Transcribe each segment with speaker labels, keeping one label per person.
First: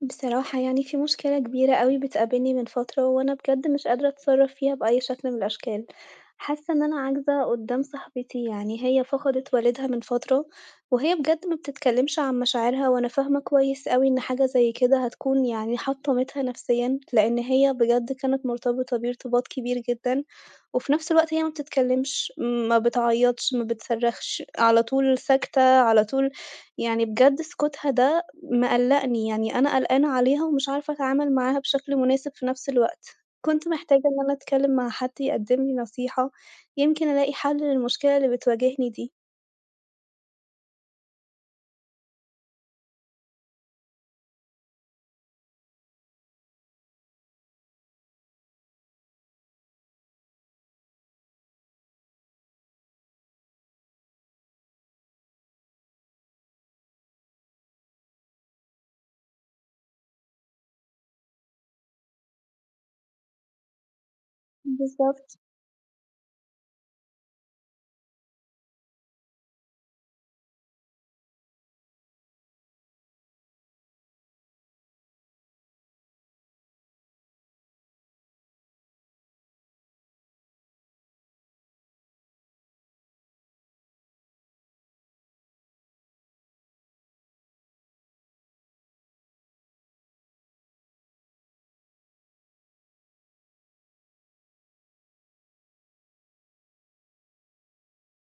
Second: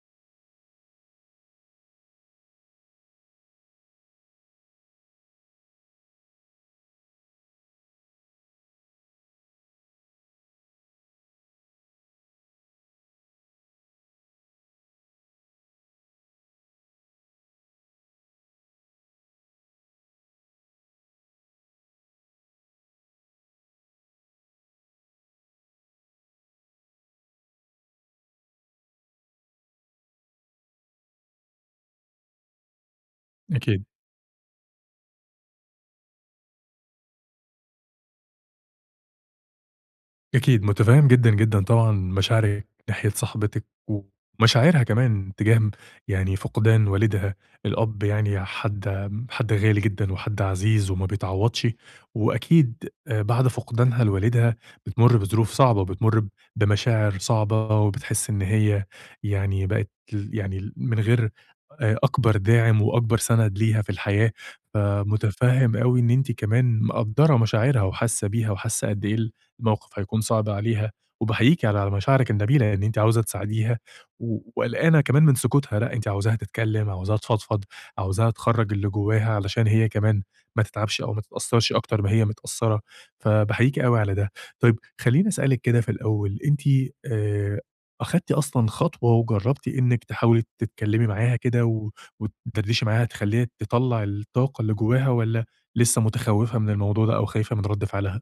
Speaker 1: بصراحة يعني في مشكلة كبيرة أوي بتقابلني من فترة، وأنا بجد مش قادرة أتصرّف فيها بأي شكل من الأشكال، حاسة إن أنا عاجزة قدّام صاحبتي، يعني هي فقدت والدها من فترة، وهي بجد ما بتتكلمش عن مشاعرها، وأنا فاهمة كويس أوي إن حاجة زي كده هتكون يعني حطمتها نفسيًا، لإن هي بجد كانت مرتبطة بيه ارتباط كبير جدًا، وفي نفس الوقت هي ما بتتكلمش، ما بتعيطش، ما بتصرّخش، على طول ساكتة، على طول يعني بجد سكوتها ده مقلّقني، يعني أنا قلقانة عليها ومش عارفة أتعامل معاها بشكل مناسب في نفْس الوقت. كنت
Speaker 2: أكيد،
Speaker 1: محتاجة إن أنا أتكلّم مع حد يقدّم لي نصيحة، يمكن ألاقي حل للمشكلة اللي بتواجهني دي.
Speaker 2: أكيد، متفهم جدًا، جدًا طبعًا مشاعرِك ناحية صاحبتِك، ومشاعرها كمان تجاه يعني فقدان والدها، الأب يعني حد غالي جدًا وحد عزيز وما بيتعوضش، وأكيد بعد فقدانها لوالدها بتمُر بظروف صعبة، وبتمُر بمشاعر صعبة، وبتحس إن هي يعني بقت يعني من غير أكبر داعم وأكبر سند ليها في الحياة،
Speaker 1: بالضبط.
Speaker 2: فمتفهم أوي إن أنتِ كمان مقدّرة مشاعرها وحاسة بيها وحاسة قد إيه الموقف هيكون صعب عليها، وباحييكِ على مشاعرِك النبيلة إن أنتِ عاوزة تساعديها، و وقلقانة كمان من سكوتها، لأ أنتِ عاوزاها تتكلم، عاوزاها تفضفض، عاوزاها تخرّج اللي جواها علشان هي كمان ما تتعبش أو ما تتأثّرش أكتر ما هي متأثّرة، فباحييكِ أوي على ده. طيب خلّيني أسألِك كده في الأول، أنتِ آآ أخدتِ أصلًا خطوة وجرّبتِ إنِّك تحاولي تتكلّمي معاها كده و وتدردشي معاها تخلّيها تطلّع الطاقة اللي جواها والّا لسه متخوّفة من الموضوع ده أو خايفة من رَد فعلها؟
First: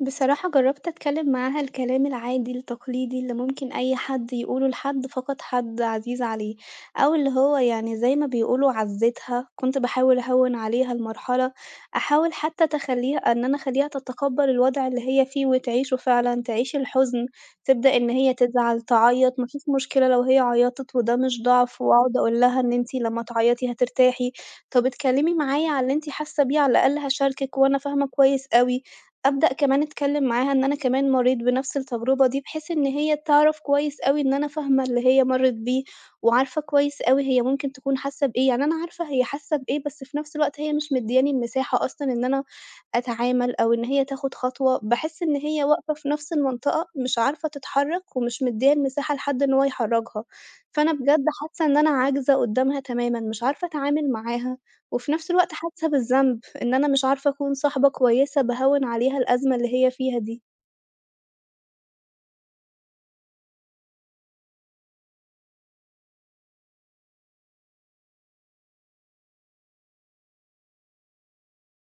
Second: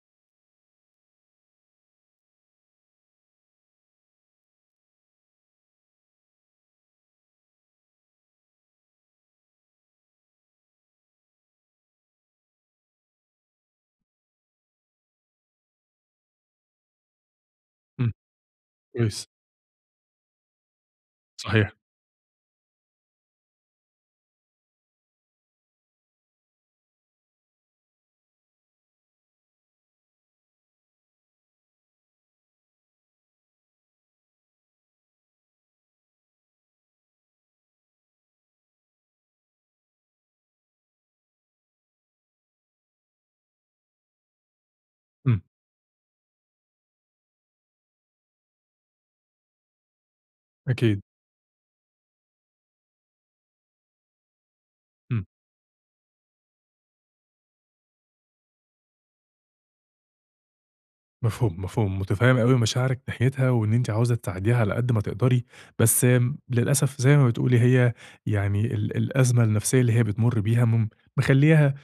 Speaker 1: بصراحة جرّبت أتكلّم معاها الكلام العادي التقليدي اللي ممكن أي حد يقوله لحد فقد حد عزيز عليه، أو اللي هو يعني زي ما بيقولوا عزّيتها، كنت باحاول أهوّن عليها المرحلة، أحاول حتى تخلّيها إن أنا أخلّيها تتقبّل الوضع اللي هي فيه وتعيشه فعلًا، تعيش الحزن، تبدأ إن
Speaker 2: إمم،
Speaker 1: هي تزعل،
Speaker 2: كويس.
Speaker 1: تعيّط، ما فيش مشكلة لو هي عيّطت وده مش
Speaker 2: صحيح،
Speaker 1: ضعف، وأقعد أقول لها إن أنتِ لمّا تعيّطي هترتاحي، طَب اتكلّمي معايا على اللي أنتِ حاسة بيه على الأقل هاشاركِك وأنا فاهمة كويس أوي. أبدأ كمان أتكلم معاها إن أنا كمان مرّيت بنفْس التجربة دي، بحيث إن هي تعرف كويس أوي إن أنا فاهمة اللي هي مرّت بيه، وعارفة كويس أوي هي ممكن تكون حاسة بإيه، يعني أنا عارفة هي حاسة بإيه، بس في نفْس الوقت هي مش مدّياني المساحة أصلًا إن أنا أتعامل أو إن هي تاخد خطوة، باحس إن
Speaker 2: إمم،
Speaker 1: هي واقفة في نفْس المنطقة مش عارفة تتحرّك، ومش مدّية المساحة لحد إن هو يحرّكها، فأنا
Speaker 2: أكيد،
Speaker 1: بجد حاسة إن أنا عاجزة قدّامها تمامًا، مش عارفة أتعامل معاها، وفي
Speaker 2: إمم،
Speaker 1: نفْس الوقت حاسة بالذنب. إن أنا مش عارفة أكون صاحبة كويسة باهوِّن عليها الأزمة اللي هي فيها دي.
Speaker 2: مفهوم، مفهوم، متفهم أوي مشاعرِك ناحيتها، وإن أنتِ عاوزة تساعديها على قد ما تقدري، بس للأسف زي ما بتقولي هي يعني الأزمة النفسية اللي هي بتمُر بيها مخلّياها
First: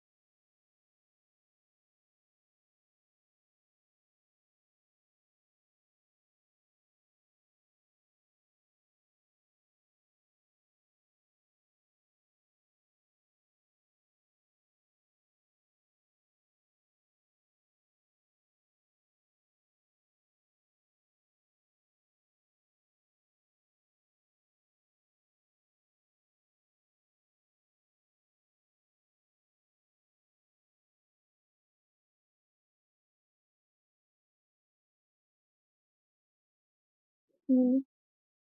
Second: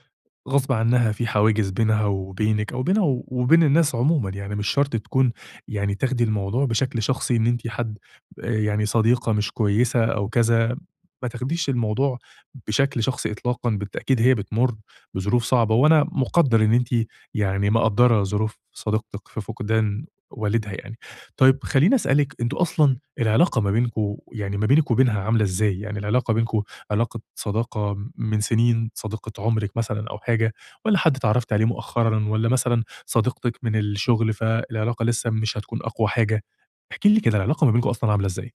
Speaker 2: غصب عنها في حواجز بينها وبينِك أو بينها وبين الناس عمومًا، يعني مش شرط تكون يعني تاخدي الموضوع بشكل شخصي إن أنتِ حد يعني صديقة مش كويسة أو كذا، ما تاخديش الموضوع بشكل شخصي إطلاقًا، بالتأكيد هي بتمُر بظروف صعبة، وأنا مقدّر إن أنتِ يعني مقدّرة ظروف صديقتِك في فقدان والدها يعني. طيب خلّيني أسألِك أنتم أصلًا العلاقة ما بينكم يعني ما بينِك وبينها عاملة إزاي؟ يعني العلاقة بينكم علاقة صداقة من سنين، صديقة عُمرِك مثلًا أو حاجة، والّا حد اتعرّفتِ عليه مؤخرًا، والّا مثلًا صديقتِك من الشغل فالعلاقة لسه مش هتكون أقوى حاجة؟ احكي لي كده العلاقة ما
Speaker 1: إمم.
Speaker 2: بينكم أصلًا عاملة إزاي؟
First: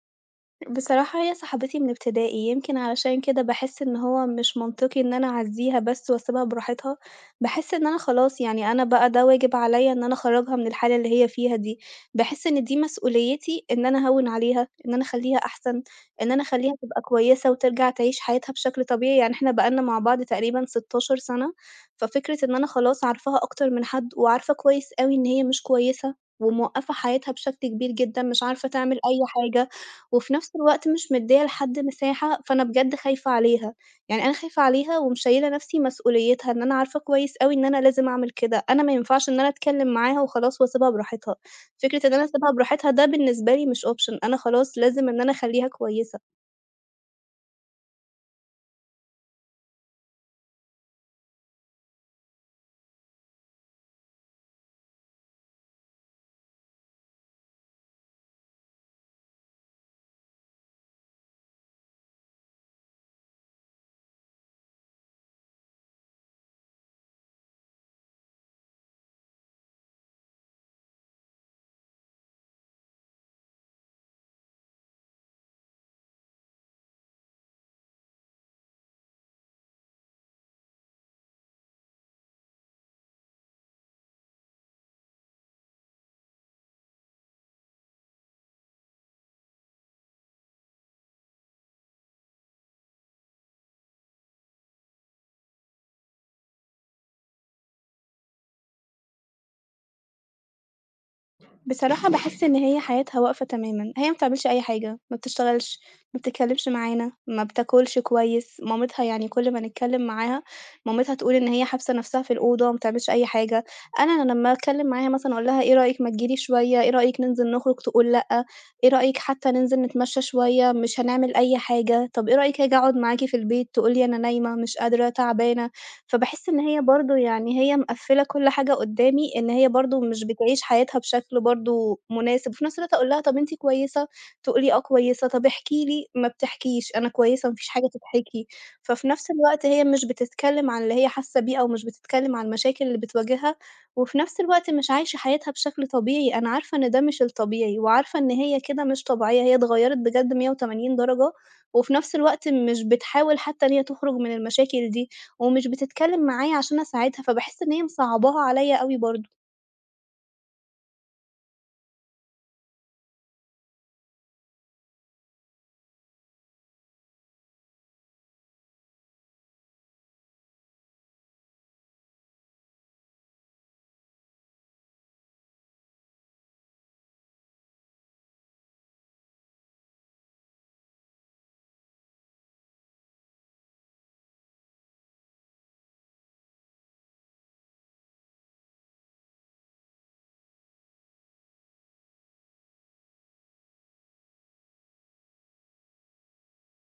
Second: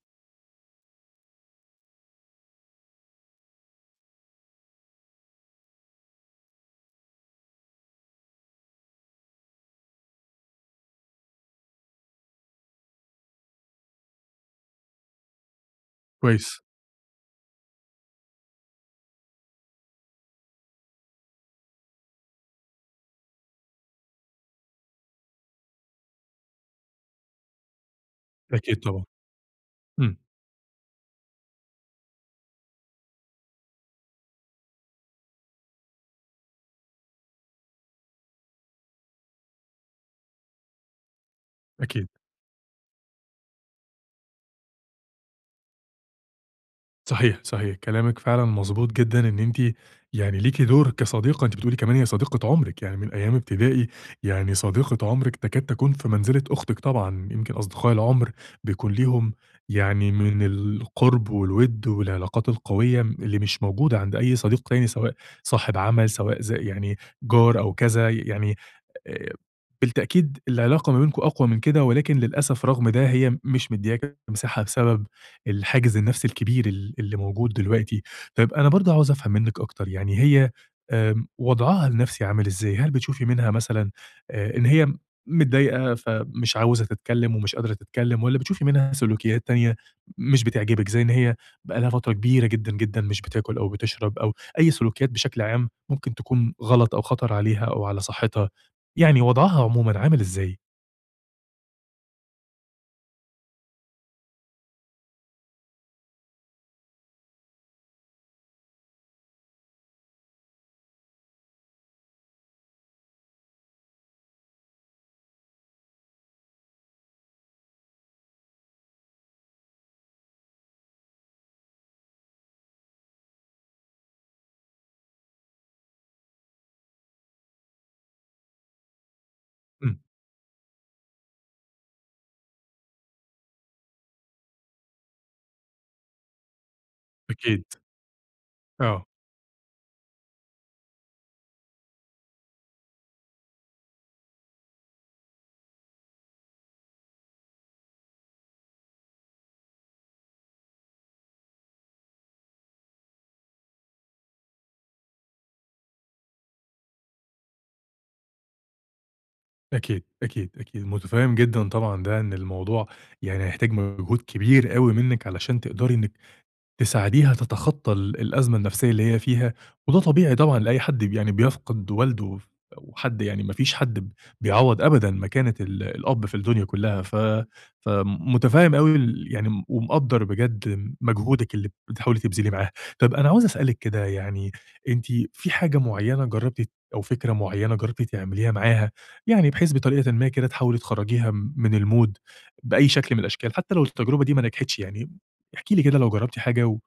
Speaker 1: بصراحة هي صاحبتي من ابتدائي، يمكن علشان كده باحس إن هو مش منطقي إن أنا أعزّيها بس واسيبها براحتها، باحس إن أنا خلاص يعني أنا بقى ده واجب عليَّ إن أنا أخرّجها من الحالة اللي هي فيها دي، باحس إن دي مسؤوليتي إن أنا أهوّن عليها، إن أنا أخلّيها أحسن، إن أنا
Speaker 2: كويس.
Speaker 1: أخلّيها تبقى كويسة وترجع تعيش حياتها بشكل طبيعي، يعني إحنا بقى لنا مع بعض تقريبًا 16 سنة، ففكرة إن أنا خلاص عارفاها أكتر من حد وعارفة كويس أوي إن هي مش كويسة، وموقّفة حياتها بشكل كبير جدًا، مش عارفة
Speaker 2: أكيد
Speaker 1: تعمل
Speaker 2: طبعًا،
Speaker 1: أي حاجة،
Speaker 2: إمم،
Speaker 1: وفي نفس الوقت مش مدّية لحد مساحة، فأنا بجد خايفة عليها، يعني أنا خايفة عليها ومشيّلة نفسي مسؤوليتها، إن أنا عارفة كويس أوي إن أنا لازم أعمل كده، أنا ما ينفعش إن أنا أتكلّم معاها وخلاص واسيبها براحتها، فكرة
Speaker 2: أكيد.
Speaker 1: إن أنا أسيبها براحتها ده بالنسبة لي مش option، أنا خلاص لازم إن أنا أخلّيها كويسة.
Speaker 2: صحيح، صحيح، كلامِك فعلًا مضبوط جدًا إن أنتِ يعني ليكِ دور كصديقة، أنتِ بتقولي كمان هي صديقة عمرِك، يعني من أيام ابتدائي، يعني صديقة عمرِك تكاد تكون في منزلة أختِك طبعًا، يمكن أصدقاء العُمر بيكون ليهم يعني من القُرب والوِد والعلاقات القوية اللي مش موجودة عند أي صديق تاني، سواء صاحب عمل، سواء يعني جار أو كذا، يعني آآ بالتأكيد العلاقة ما بينكم أقوى من كده، ولكن للأسف رغم ده هي مش مدياك مساحة بسبب الحاجز النفسي الكبير اللي موجود دلوقتي. طيب أنا برضه عاوز أفهم منِّك أكتر، يعني هي وضعها النفسي عامل إزاي؟ هل بتشوفي منها مثلًا إن هي متضايقة فمش عاوزة تتكلم ومش قادرة تتكلم، والّا بتشوفي منها سلوكيات تانية مش بتعجبِك، زي إن هي بقى لها فترة كبيرة جدًا، جدًا مش بتاكل أو بتشرب أو أي سلوكيات بشكل عام ممكن تكون غلط أو خطر عليها أو على صحتها؟ يعني وضعها عمومًا عامل إزاي؟
Speaker 1: بصراحة باحس إن هي حياتها واقفة تمامًا، هي ما بتعملش أي حاجة، ما بتشتغلش، ما بتتكلمش معانا، ما بتاكلش كويس، مامتها يعني كل ما نتكلم معاها مامتها تقول إن هي حابسة نفسها في الأوضة وما بتعملش أي حاجة، أنا لمّا أتكلم معاها مثلًا أقول لها إيه رأيِك ما تجيلي شوية، إيه رأيك ننزل نخرج، تقول لأ، إيه رأيك حتى ننزل نتمشى شوية، مش هنعمل أي حاجة، طب إيه رأيك آجي أقعد معاكِ في البيت، تقول لي أنا نايمة، مش قادرة، تعبانة. فباحس إن هي برضه يعني هي مقفّلة كل حاجة قدّامي، إن هي
Speaker 2: إمم.
Speaker 1: برضه مش بتعيش حياتها بشكل برضه مناسب، وفي نفس الوقت أقول لها طَب أنتِ كويسة؟ تقول لي آه كويسة، طَب احكي لي، ما بتحكيش، أنا كويسة ما
Speaker 2: أكيد،
Speaker 1: فيش حاجة تتحكي،
Speaker 2: آه،
Speaker 1: ففي نفس الوقت هي مش بتتكلم عن اللي هي حاسة بيه أو مش بتتكلم عن المشاكل اللي بتواجهها، وفي نفس الوقت مش عايشة حياتها بشكل طبيعي، أنا عارفة إن ده مش الطبيعي، وعارفة إن هي كده مش طبيعية، هي اتغيّرت بجد 180 درجة، وفي نفس الوقت مش بتحاول حتى إن هي تخرج من المشاكل دي. ومش بتتكلم معايا عشان أساعدها، فباحس إن هي مصعّباها عليّا أوي برضه.
Speaker 2: أكيد، أكيد، أكيد، متفهم جدًا طبعًا ده إن الموضوع يعني هيحتاج مجهود كبير أوي منِّك علشان تقدري إنِّك تساعديها تتخطى الأزمة النفسية اللي هي فيها، وده طبيعي طبعًا لأي حد يعني بيفقد والده وحد يعني ما فيش حد بيعوّض أبدًا مكانة الأب في الدنيا كلّها، فمتفهّم أوي يعني ومقدّر بجد مجهودِك اللي بتحاولي تبذليه معاها. طَب أنا عاوز أسألِك كده يعني أنتِ في حاجة معيّنة جرّبتِ أو فكرة معيّنة جرّبتِ تعمليها معاها، يعني بحيث بطريقةً ما كده تحاولي تخرّجيها من الmood بأي شكل من الأشكال، حتى لو التجربة دي ما نجحتش يعني احكي لي كده لو جرّبتِ حاجة و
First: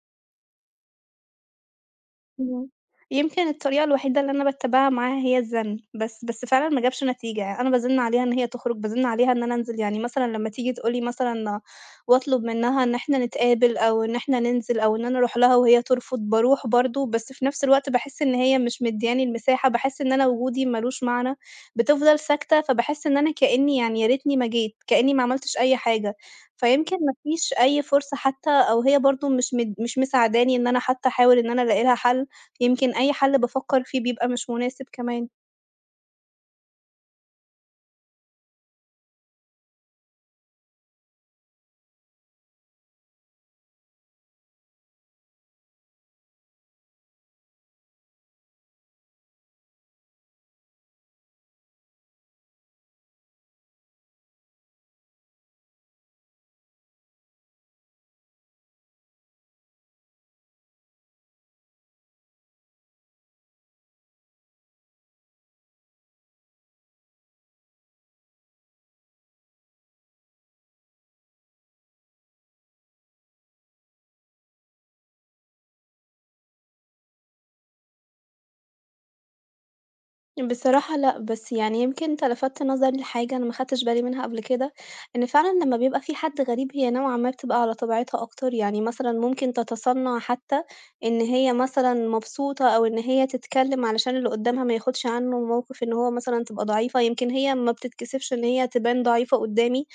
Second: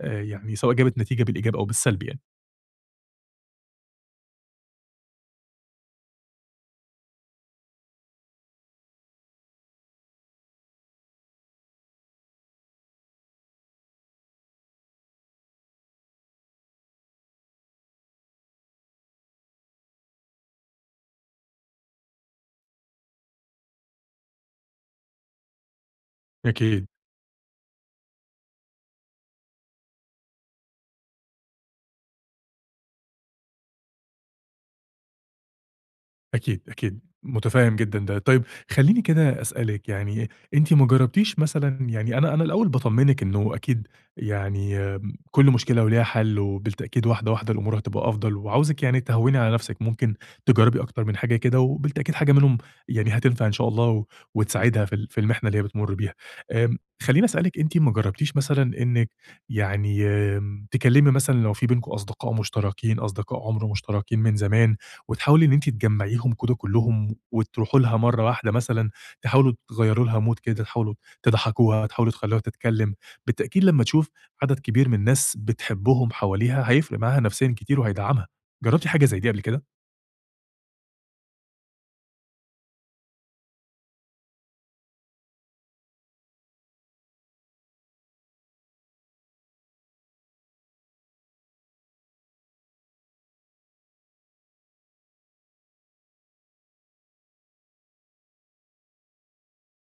Speaker 2: يعني سواء جابت نتيجة بالإيجاب أو بالسلب يعني.
Speaker 1: إمم. يمكن الطريقة الوحيدة اللي أنا باتّبعها معاها هي الزَّن، بس فعلًا ما جابش نتيجة، يعني أنا بازِن عليها إن هي تخرُج، بازِن عليها إن أنا أنزل، يعني مثلًا لمّا تيجي تقول لي مثلًا واطلب منّها إن إحنا نتقابل أو إن إحنا ننزل أو إن أنا أروح لها وهي ترفض، باروح برضه، بس في نفس الوقت باحس إن هي مش مدّياني المساحة، باحس إن أنا وجودي ما لوش معنى، بتفضل ساكتة، فباحس إن أنا كإنّي يعني يا ريتني ما جيت، كإنّي ما عملتش أي حاجة،
Speaker 2: أكيد.
Speaker 1: فيمكن ما فيش أي فرصة حتى أو هي برضه مش مساعداني إن أنا حتى أحاول إن أنا ألاقي لها حَل. يمكن أي حل بافكّر فيه بيبقى مش مناسب كمان.
Speaker 2: أكيد، أكيد، متفهّم جدًا ده. طيب خلّيني كده أسألِك يعني أنتِ ما جرّبتيش مثلًا يعني أنا الأول باطمّنِك إنه أكيد يعني كل مشكلة وليها حَل وبالتأكيد واحدة، واحدة الأمور هتبقى أفضل وعاوزِك يعني تهوّني على نَفْسِك، ممكن تجرّبي أكتر من حاجة كده وبالتأكيد حاجة منهم يعني هتنفع إن شاء الله وتساعدها في في المحنة اللي هي بتمُر بيها. خلّيني أسألِك أنتِ ما جرّبتيش مثلًا إنِّك يعني تكلّمي مثلًا لو في بينكم أصدقاء مشتركين، أصدقاء عُمر مشتركين من زمان، وتحاولي إن أنتِ تجمّعيهم كده كلّهم وتروحوا لها مرّة واحدة مثلًا، تحاولوا تغيّروا لها mood كده، تحاولوا تضحّكوها، تحاولوا تخلّوها تتكلّم. بالتأكيد لمّا تشوف عدد كبير من الناس بتحبّهم حواليها، هيفرق معاها نفسيًا كتير وهيدعّمها. جرّبتِ حاجة زي دي قبل كده؟
Speaker 1: بصراحة لأ، بس يعني يمكن أنت لفتت نظري لحاجة أنا ما خدتش بالي منها قبل كده، إن فعلًا لمّا بيبقى في حد غريب هي نوعًا ما بتبقى على طبيعتها أكتر، يعني مثلًا ممكن تتصنّع حتى إن هي مثلًا مبسوطة أو إن هي تتكلّم علشان اللي قدّامها ما ياخدش عنّه موقِف إن هو مثلًا تبقى ضعيفة، يمكن هي ما بتتكسفش إن هي تبان ضعيفة قدّامي.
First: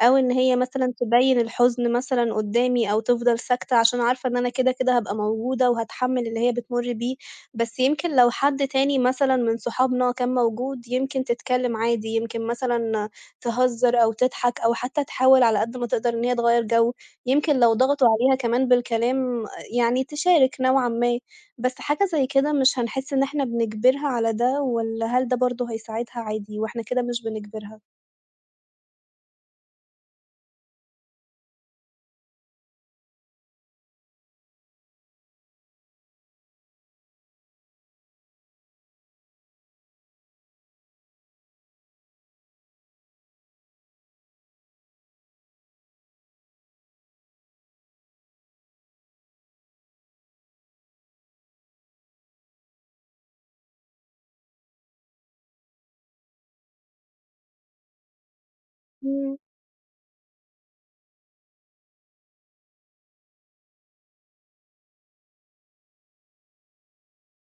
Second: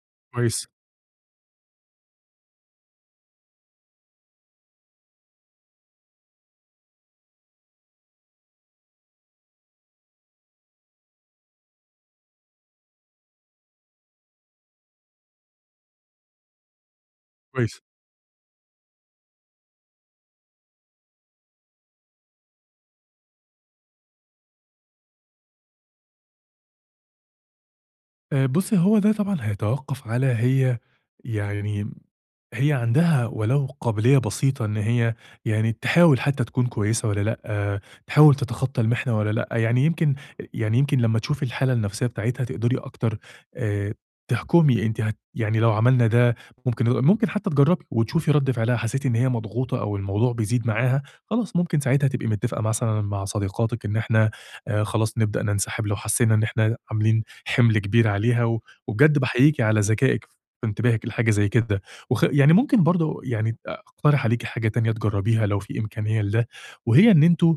Speaker 1: أو إن هي
Speaker 2: كويس،
Speaker 1: مثلًا تبيّن الحزن مثلًا قدّامي أو تفضل ساكتة عشان عارفة إن أنا كده، كده هابقى موجودة وهاتحمّل اللي هي بتمُر بيه، بس يمكن لو حد تاني مثلًا من صحابنا كان موجود يمكن تتكلّم عادي، يمكن مثلًا تهزّر أو تضحك أو حتى تحاول على قد ما تقدر إن هي تغيّر جو، يمكن لو
Speaker 2: كويس.
Speaker 1: ضغطوا عليها كمان بالكلام يعني تشارك نوعًا ما، بس حاجة زي كده مش هنحس إن إحنا بنجبرها على ده والّا هل ده برضه هيساعدها عادي وإحنا كده مش بنجبرها؟
Speaker 2: بُصّي، هو ده طبعًا هيتوقّف على هي يعني هي عندها ولو قابلية بسيطة إن هي يعني تحاول حتّى تكون كويسة والّا لأ، آه، تحاول تتخطّى المحنة والّا لأ، يعني يمكن يعني يمكن لمّا تشوفي الحالة النفسيّة بتاعتها تقدري أكتر آآ تحكمي أنتِ يعني لو عملنا ده ممكن حتّى تجرّبي وتشوفي رَد فعلها، حسيتِ إن هي مضغوطة أو الموضوع بيزيد معاها، خلاص ممكن ساعتها تبقي متّفقة مثلًا مع صديقاتِك إن إحنا خلاص نبدأ ننسحب لو حسّينا إن إحنا عاملين حِمل كبير عليها، و وبجد
Speaker 1: إمم،
Speaker 2: باحييكِ على ذكائِك في انتباهِك لحاجة زي كده، يعني ممكن برضه يعني أقترح عليكِ حاجة تانية تجرّبيها لو في إمكانية لده، وهي إن أنتم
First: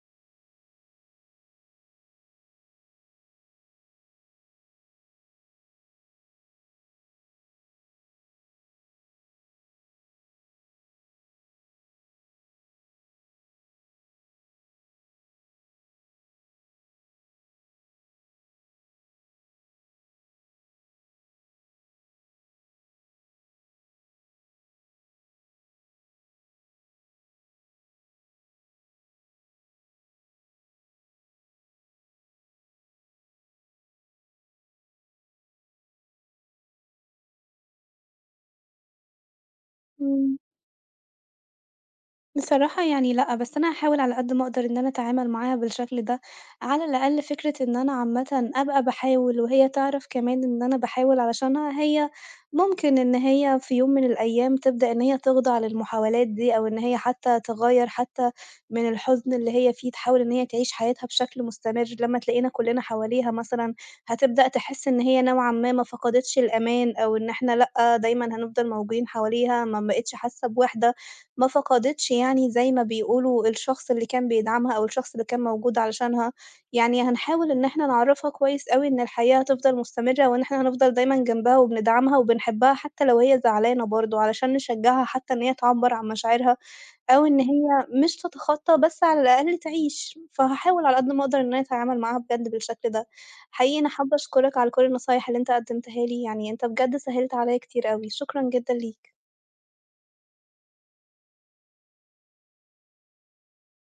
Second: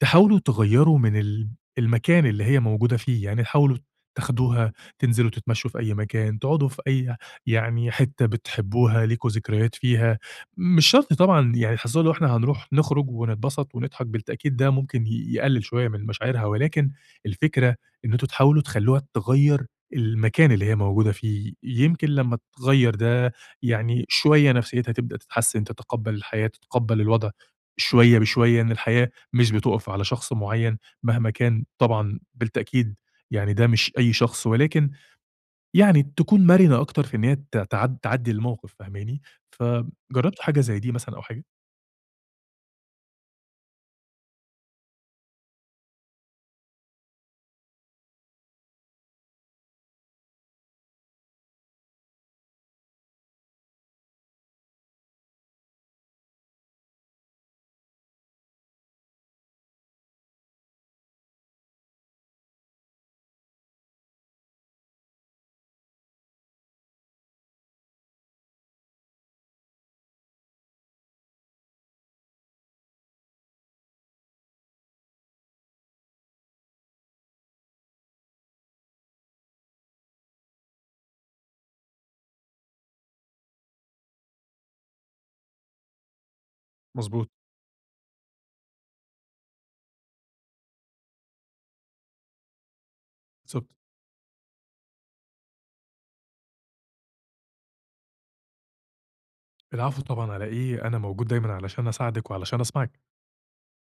Speaker 2: تحاولوا تغيّروا من المكان اللي هي موجودة فيه، يعني حاولوا تاخدوها تنزلوا تتمشوا في أي مكان، تقعدوا في أي يعني حتّة بتحبوها، ليكم ذكريات فيها، مش شرط طبعًا يعني حصّلوا اللي هو إحنا هنروح نخرج ونتبسط ونضحك، بالتأكيد ده ممكن يقلل شوية من مشاعرها، ولكن الفكرة إن أنتم تحاولوا تخلّوها تغيّر المكان اللي هي موجودة فيه، يمكن لمّا تغيّر ده يعني شوية نفسيتها تبدأ تتحسّن، تتقبّل الحياة، تتقبّل الوضع شوية بشوية، إن الحياة مش بتُقف على شخص معيّن مهما كان طبعًا بالتأكيد يعني ده مش أي شخص، ولكن يعني تكون مرنة أكتر في إن هي ت تعد تعدّي الموقف فاهماني؟
Speaker 1: إمم.
Speaker 2: فجرّبتوا حاجة زي دي مثلًا أو حاجة؟
Speaker 1: بصراحة يعني لأ، بس أنا هاحاول على قد ما أقدر إن أنا أتعامل معاها بالشكل ده، على الأقل فكرة إن أنا عامةً أبقى باحاول وهي تعرف كمان إن أنا باحاول علشانها، هي ممكن إن هي في يوم من الأيام تبدأ إن هي تخضع للمحاولات دي، أو إن هي حتى تغيّر حتى من الحزن اللي هي فيه، تحاول إن هي تعيش حياتها بشكل مستمر، لمّا تلاقينا كلنا حواليها مثلًا هتبدأ تحس إن هي نوعًا ما ما فقدتش الأمان، أو إن إحنا لأ، دايمًا هنفضل موجودين حواليها، ما بقِتش حاسة بوِحدة. ما فقدتش يعني زي ما بيقولوا الشخص اللي كان بيدعمها أو الشخص اللي كان موجود علشانها، يعني هنحاول إن إحنا نعرّفها كويس أوي إن الحياة هتفضل مستمرة وإن إحنا هنفضل دايمًا جنبها وبندعمها وبنحبها حتى لو هي زعلانة برضه، علشان نشجّعها حتى إن هي تعبّر عن مشاعرها أو
Speaker 2: مضبوط،
Speaker 1: إن هي مش تتخطّى بس على الأقل تعيش، فهاحاول على قد ما أقدر إن أنا أتعامل معاها بجد بالشكل ده.
Speaker 2: بالضبط.
Speaker 1: حقيقي أنا حابة أشكرك على كل النصايح اللي أنت قدّمتها لي، يعني أنت بجد سهّلت عليّا كتير أوي، شكرًا جدًا ليك.
Speaker 2: العفو طبعًا على إيه، أنا موجود دايمًا علشان أساعدِك وعلشان أسمعِك.